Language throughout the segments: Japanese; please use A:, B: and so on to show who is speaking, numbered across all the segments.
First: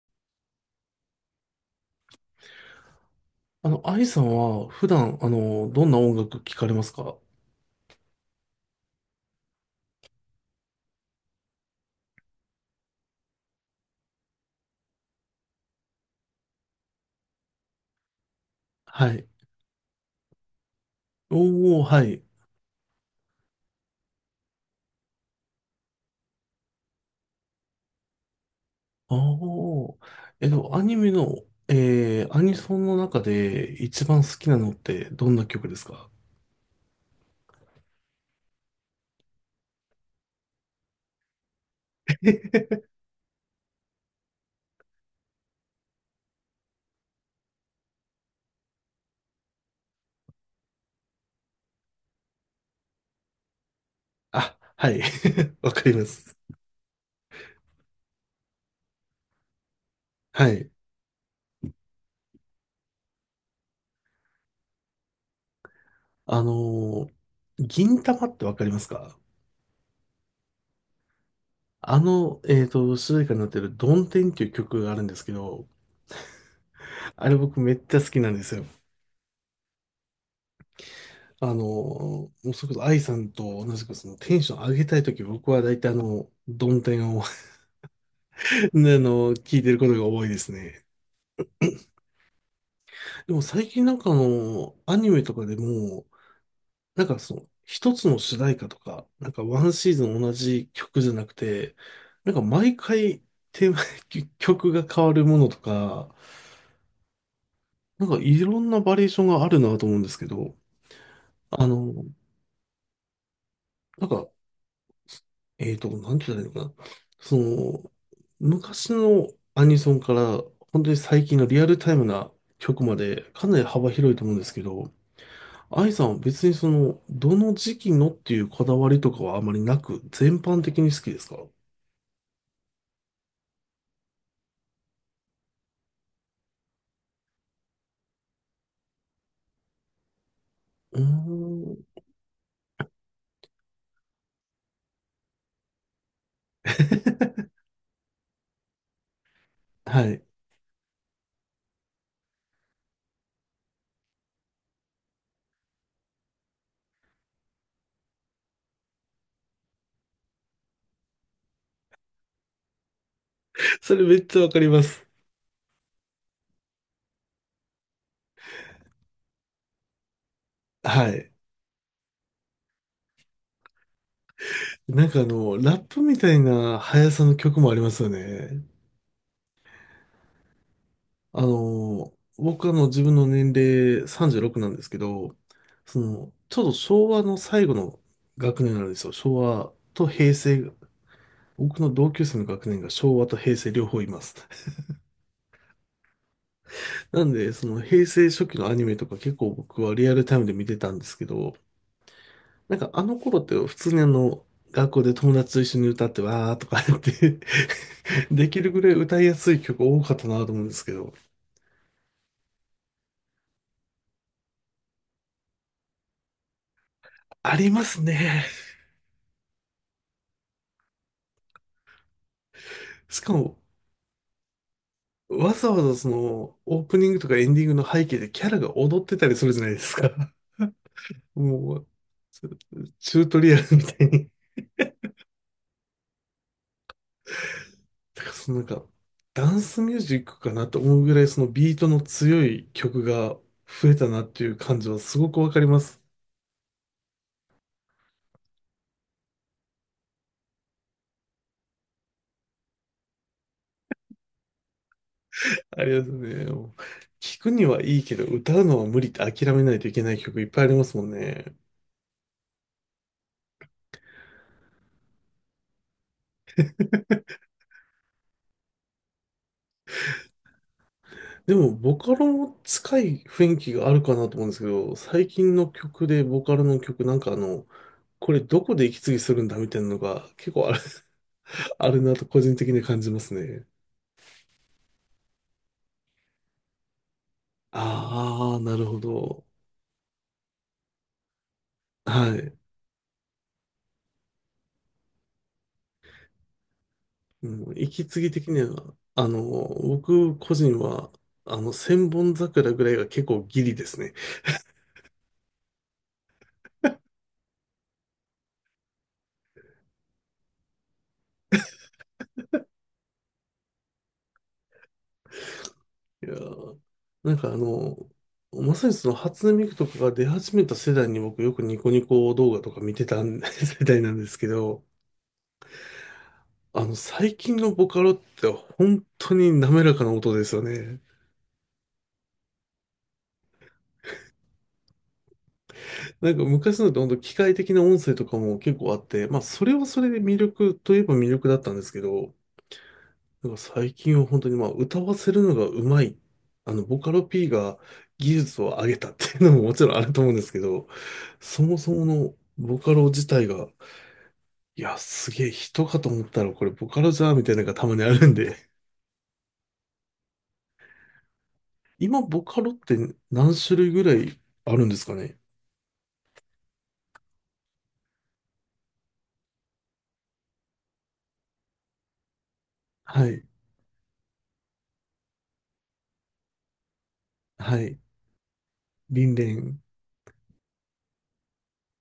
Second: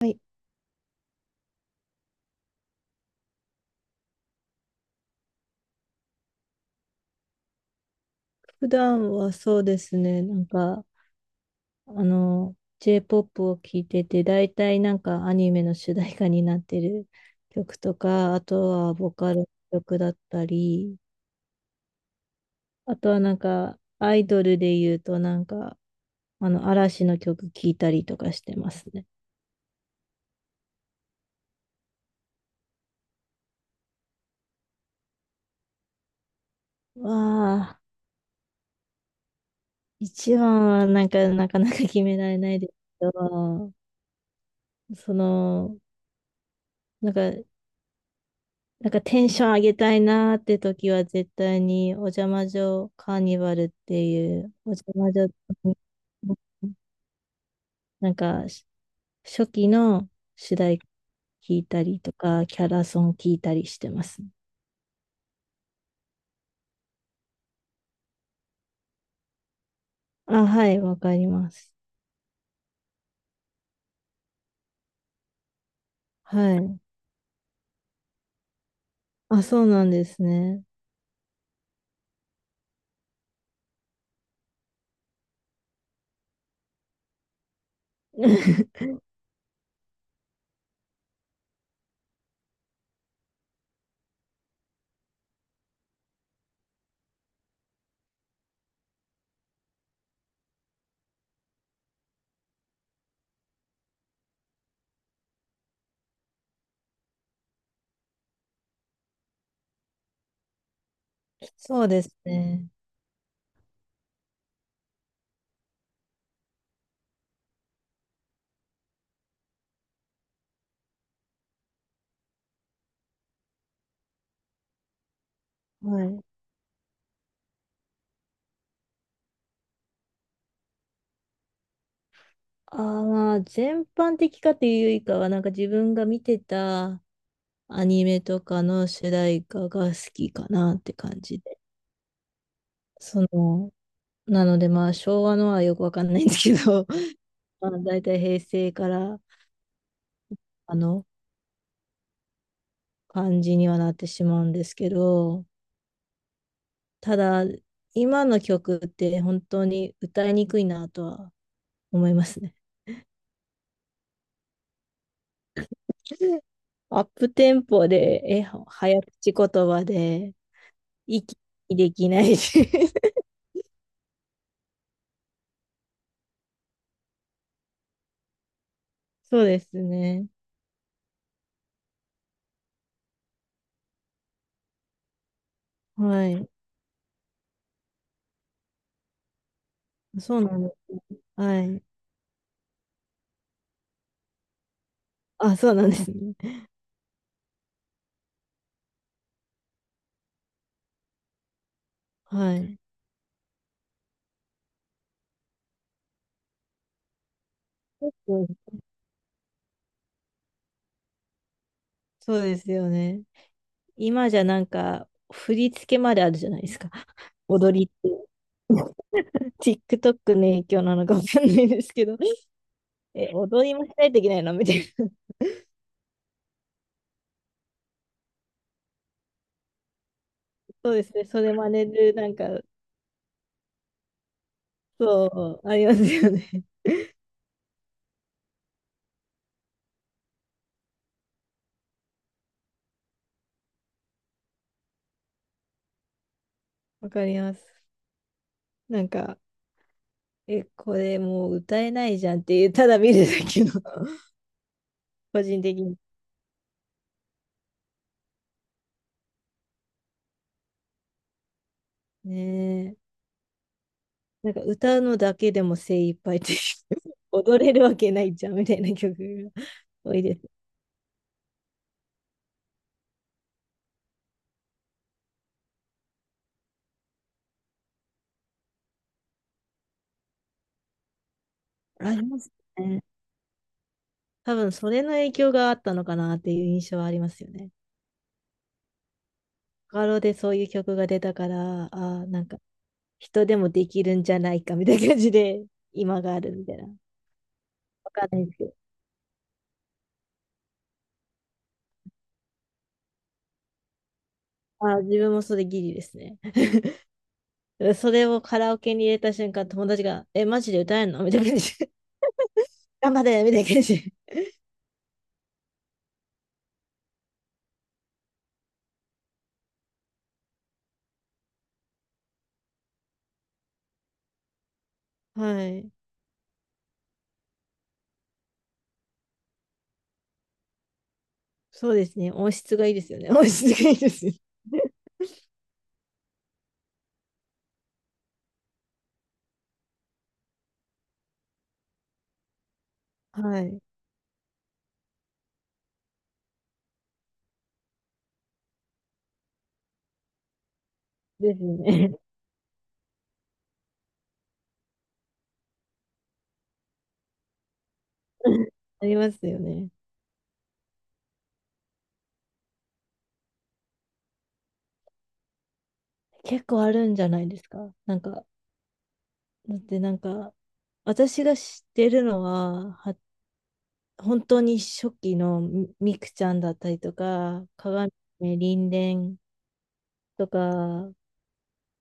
A: はい、
B: アイさんは普段、どんな音楽聞かれますか？
A: 普段はそうですね、なんか、あの、J-POP を聴いてて、大体なんかアニメの主題歌になってる曲とか、あとはボ
B: はい。
A: カロ曲だったり、
B: おー、はい。
A: あとはなんか、アイドルで言うとなんか、嵐の曲聴いたりとかしてますね。
B: あー。えっと、アニメの、アニソンの中で一番好きなのってどんな曲ですか？
A: わあ、一番はなんか、なかなか決められないですけど、その、なんか、なんか、テンション上げたいなーって時は絶対にお邪魔女カーニバルっていう
B: あ、
A: お
B: は
A: 邪
B: い。
A: 魔女
B: わかります。
A: なんかし初期の
B: は
A: 主
B: い。
A: 題歌聞いたりとかキャラソン聞いたりしてます。
B: あの銀魂ってわかりますか？
A: あ、はい、わかります。
B: 主題歌になってるドンテンっていう曲があるんですけど、
A: はい。
B: あれ僕めっちゃ好きなんですよ。
A: あ、そうなんですね。
B: もうそれこそ愛さんと同じくそのテンション上げたいとき僕は大体ドンテンを ね聞いてることが多いですね。でも最近なんかアニメとかでも、なんかその、一つの主題歌とか、なんかワンシーズン同じ曲じゃなくて、なんか毎回テーマ、曲が変わるものとか、なんかいろんなバリエーションがあるなと思うんですけど、あ
A: そうで
B: の、
A: すね。
B: なんかなんて言ったらいいのかな。その、昔のアニソンから、本当に最近のリアルタイムな曲まで、かなり幅広いと思うんですけど、愛
A: は
B: さんは
A: い。
B: 別にその、どの時期のっていうこだわりとかはあまりなく、全般的に好きですか？う
A: あー、まあ、全般的かというよりかは、なんか自分が見てたアニメとかの主題歌が好きかなって
B: ー
A: 感じ。
B: ん。
A: その、なのでまあ昭和のはよくわかんないんですけど、まあ大体平成から
B: はい。
A: あの感じにはなってしまうんですけど、ただ今の曲って本当に歌いにくいなとは思いますね。
B: それめっちゃわかります。
A: アップテンポで、早口言葉で、
B: はい。
A: 息できないし。
B: なんかラップみたいな速さの曲もありますよね。
A: そうですね。
B: あの、僕自分の年齢36なんですけど、そ
A: は
B: の、
A: い。
B: ちょうど昭和の最後の学年なんですよ。昭和と平
A: そうなんで
B: 成、
A: す。は
B: 僕
A: い。
B: の同級生の学年が昭和と平成両方います。
A: あ、そうなんですね。
B: なんで、その平成初期のアニメとか結構僕はリアルタイムで見てたんですけど、
A: は
B: な
A: い。
B: んかあの頃って普通に学校で友達と一緒に歌ってわーとか やって
A: そ う
B: できるぐらい歌いやすい曲多かったなと思うんですけど、
A: そうですよね。今じゃなんか、振り付けまであるじゃないですか。
B: あり
A: 踊
B: ま
A: りっ
B: す
A: て。
B: ね。
A: TikTok の影響なのかわかんないですけど、
B: しかも
A: 踊りもしないといけないのみたいな。
B: わざわざその、オープニングとかエンディングの背景でキャラが踊ってたりするじゃないですか。
A: そうです ね。それ真
B: もう、
A: 似る、なんか、
B: チュートリアルみたいに。
A: そう、ありますよね。
B: だからそのなんか、ダンスミュージックかなと思うぐらいそのビートの強い曲が増えたなっていう感じはすごくわかります。
A: わかります。なんか、これもう歌えないじゃんっていう、ただ見るだけの、個人的
B: あり
A: に。
B: がとうね。もう聞くにはいいけど、歌うのは無理って諦めないといけない曲いっぱいありますもんね。
A: ねえ。なんか歌うのだけでも精一杯っていう、踊れるわけないじゃんみたいな曲が多いです。
B: でも、ボカロも近い雰囲気があるかなと思うんですけど、最近の曲で、ボカロの曲、なんかこれどこで息継ぎするんだみたいなのが結構あるな
A: あ
B: と
A: りま
B: 個
A: す
B: 人的に感
A: ね。
B: じますね。
A: 多分それの影響があったのかなっていう印象はありますよね。
B: ああ、なるほど。
A: ガロでそういう曲が出たから、あー
B: は
A: なんか
B: い。
A: 人でもできるんじゃないかみたいな感じで今があるみたいな。わ
B: うん、息継
A: かん
B: ぎ
A: ない
B: 的
A: です
B: に
A: けど。
B: は、僕個人は、千本桜ぐらいが結構ギリですね。
A: あー自分もそれギリですね。それをカラオケに入れた瞬間、友達が、マジで歌えんのみたいな感じで。頑張れみたいな感じで。
B: いやーなんかまさにその初音ミクとかが出始めた世代に僕よくニコニコ動画とか見てたん 世代なんですけど、
A: はい。
B: 最近のボカロって本当に滑らかな音ですよね。
A: そうですね。音質がいいですよね。音質がいいですよね。
B: なんか昔のって本当機械的な音声とかも結構あって、まあそれはそれで魅力といえば魅力だったんですけど、なんか
A: はい。
B: 最近は本当にまあ歌わせるのがうまい。ボカロ P が技術を上げたっていうのももちろんあると思うんですけど、
A: で
B: そ
A: す
B: もそも
A: ね。
B: のボカロ自体がいや、すげえ人かと思ったらこれボカロじゃーみたいなのがたまにあるんで。
A: ありますよね。
B: 今ボカロって何種類ぐらいあるんですかね？
A: 結構あるんじゃないですか。なんか、だってなんか、私が知ってるのは、
B: はい。
A: 本当に初期のみみくちゃんだったりとか、
B: はい。
A: 鏡めりんれ
B: リン
A: ん
B: レン、
A: とか、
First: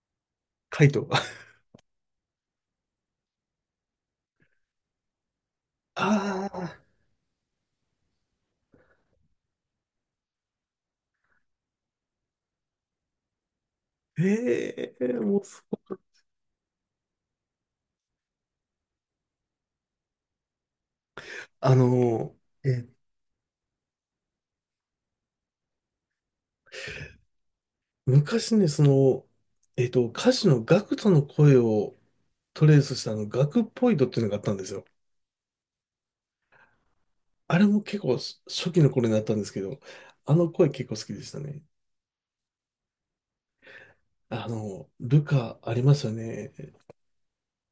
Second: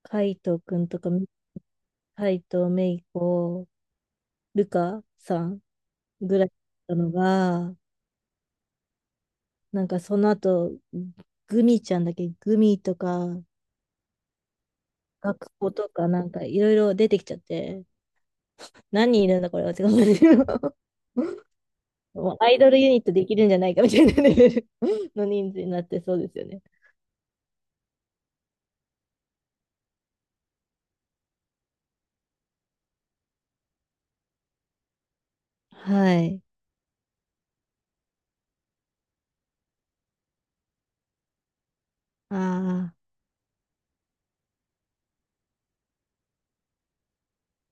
A: 海斗く
B: カ
A: ん
B: イ
A: とか、
B: ト。
A: 海斗めいこ、ルカさんぐらい
B: あ
A: だっ
B: あ、
A: たのが、なんかその後、グミちゃんだっけ、グミとか、
B: ええもう
A: 学
B: そ
A: 校と
B: こ。
A: か、なんかいろいろ出てきちゃって、何人いるんだこれはって感じの。
B: あ
A: も
B: の、
A: うアイドル
B: え、
A: ユニットできるんじゃないかみたいなレベルの人数になってそうですよね。
B: 昔ね、その、歌手のガクトの声をトレースしたガクポイドっていうのがあったんですよ。
A: はい。
B: あれも結構初期の頃になったんですけど、あの声結構好きでしたね。
A: あ
B: ルカありますよね。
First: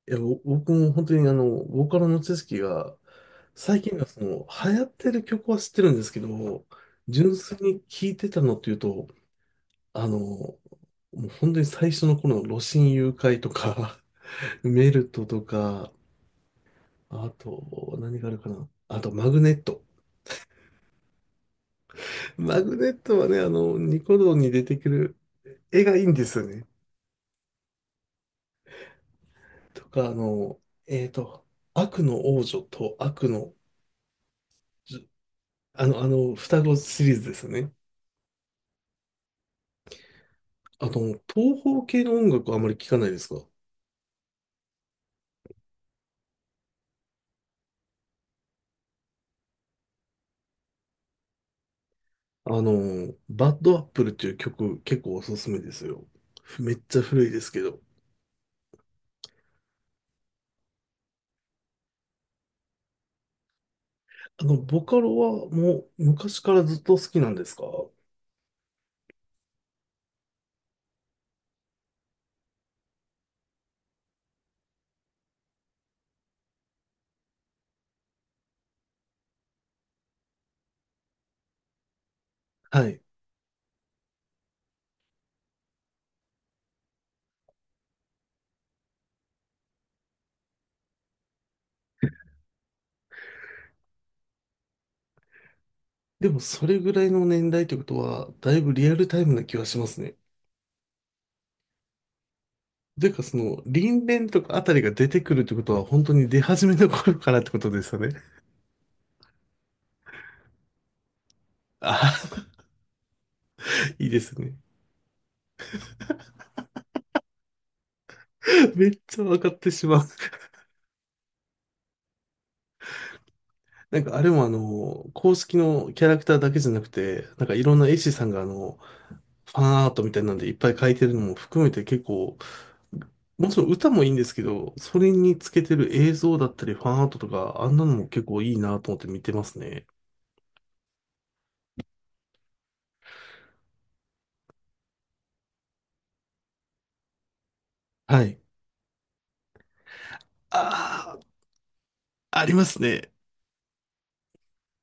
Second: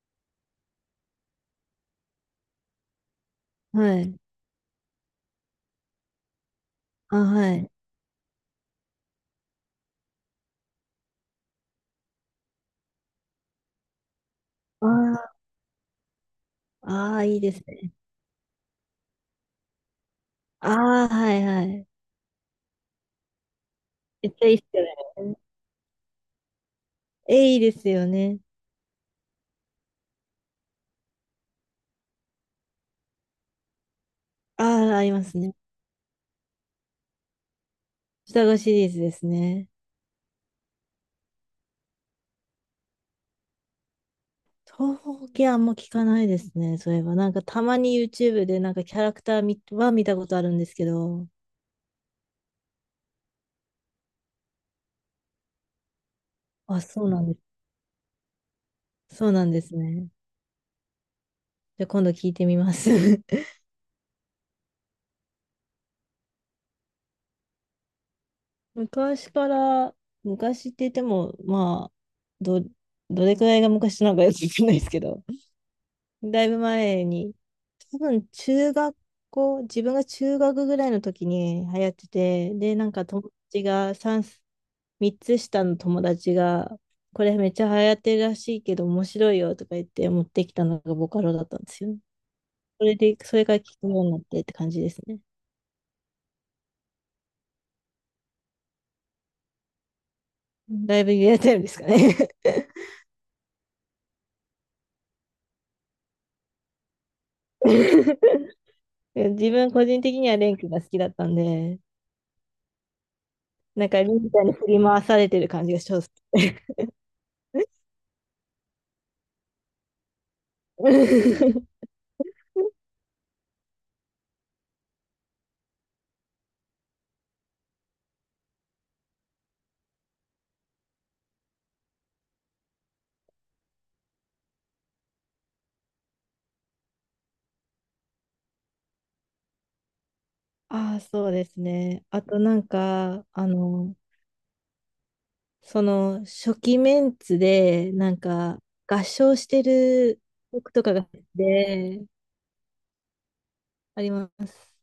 B: いや、僕も本当にボーカルの知識が、
A: あ、
B: 最近
A: は
B: は
A: い。
B: その、流行ってる曲は知ってるんですけど、
A: あ、
B: 純
A: は
B: 粋
A: い。
B: に聴いてたのっていうと、もう本当に最初の頃の露心誘拐とか、
A: あ
B: メルト
A: あ、
B: とか、
A: ああ、
B: あ
A: いいですね。
B: と、何があるかな。あと、マグネット。
A: ああ、はいはい。
B: マグネットはね、ニコ
A: めっ
B: 動
A: ちゃ
B: に
A: いい
B: 出
A: っす
B: て
A: よ
B: くる
A: ね。
B: 絵がいいんですよね。
A: いいですよね。
B: とか、えっと、悪の王女と悪の、
A: ああ、ありますね。
B: 双子シリーズですよね。
A: 双子シリーズですね。
B: 東方系の音楽はあまり聞かないですか？
A: 東方系あんま聞かないですね。そういえば、なんかたまに YouTube でなんかキャラクター見は見たことあるんですけど。
B: バッドアップルっていう曲結構おすすめですよ。めっ
A: あ、
B: ちゃ
A: そうな
B: 古
A: ん
B: い
A: で
B: ですけど。
A: す。そうなんですね。じゃあ今度聞いてみます。
B: ボカロはもう昔からずっと好きなんですか？
A: 昔から、昔って言っても、まあ、ど、どれくらいが昔なのかよくわかんないですけど。だいぶ前に、多分中学校、自分が中学ぐらいの時に流行ってて、で、な
B: は
A: ん
B: い。
A: か友達が3、つ下の友達が、これめっちゃ流行ってるらしいけど面白いよとか言って持ってきたのがボカロだったんですよね。それで、それから聞くようになってって感じですね。
B: でもそれぐらいの年代ってことは、だいぶリアルタイムな気はしますね。
A: だいぶリアルタイムですかね。
B: というかその、リンレンとかあたりが出てくるってことは、本当に出始めの頃からってことですよね。
A: 自分個人的にはレン君が好きだったんで、
B: あ
A: なん
B: あ、
A: かレ
B: いいで
A: ンみ
B: す
A: たいに
B: ね。
A: 振り回されてる感じがします。
B: めっちゃ分かってしまう。なんかあれも公式のキャラクターだけじゃなくて、なんかいろんな絵師さんがファンアートみたいなんでいっぱい描いてるのも含めて結構、もちろん歌もいいんですけど、それにつけてる映像だったりファンアートとか、あんなのも結構いいなと思って見てますね。
A: ああ、そうですね。あとなんか、その初期メンツで、なん
B: はい。
A: か、合唱してる曲とかが
B: あ
A: で、
B: あ、ありますね。
A: あります。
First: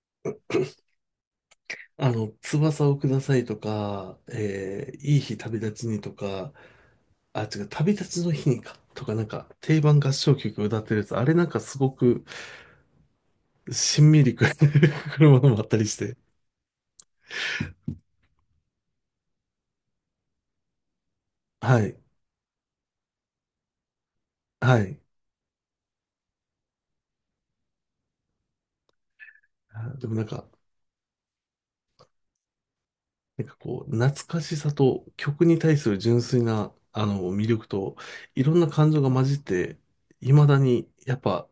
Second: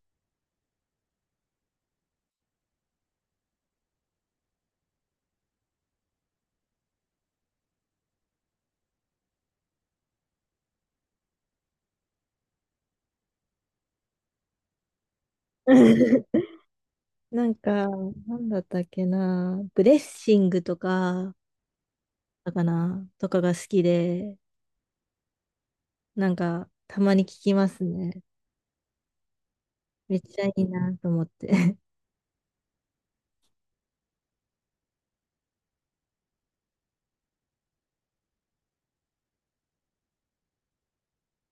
B: 翼をくださいとか、いい日旅立ちにとか、あ、違う、旅立ちの日にか、とかなんか定番合唱曲歌ってるやつ、あれなんかすごくしんみりく るものもあったりして。
A: なんか、なんだったっけな、ブレッシングとか、
B: はい。
A: だかな、とかが好きで、
B: はい。
A: なんか、たまに聞きますね。
B: あ、でも
A: めっ
B: なん
A: ちゃ
B: か、
A: いいなと思って。
B: なんかこう、懐かしさと曲に対する純粋な、魅力と、いろんな感情が混じって、未だにやっぱ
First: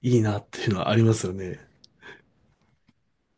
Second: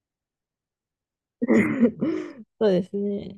B: いいなっていうのはありますよね。
A: そうですね。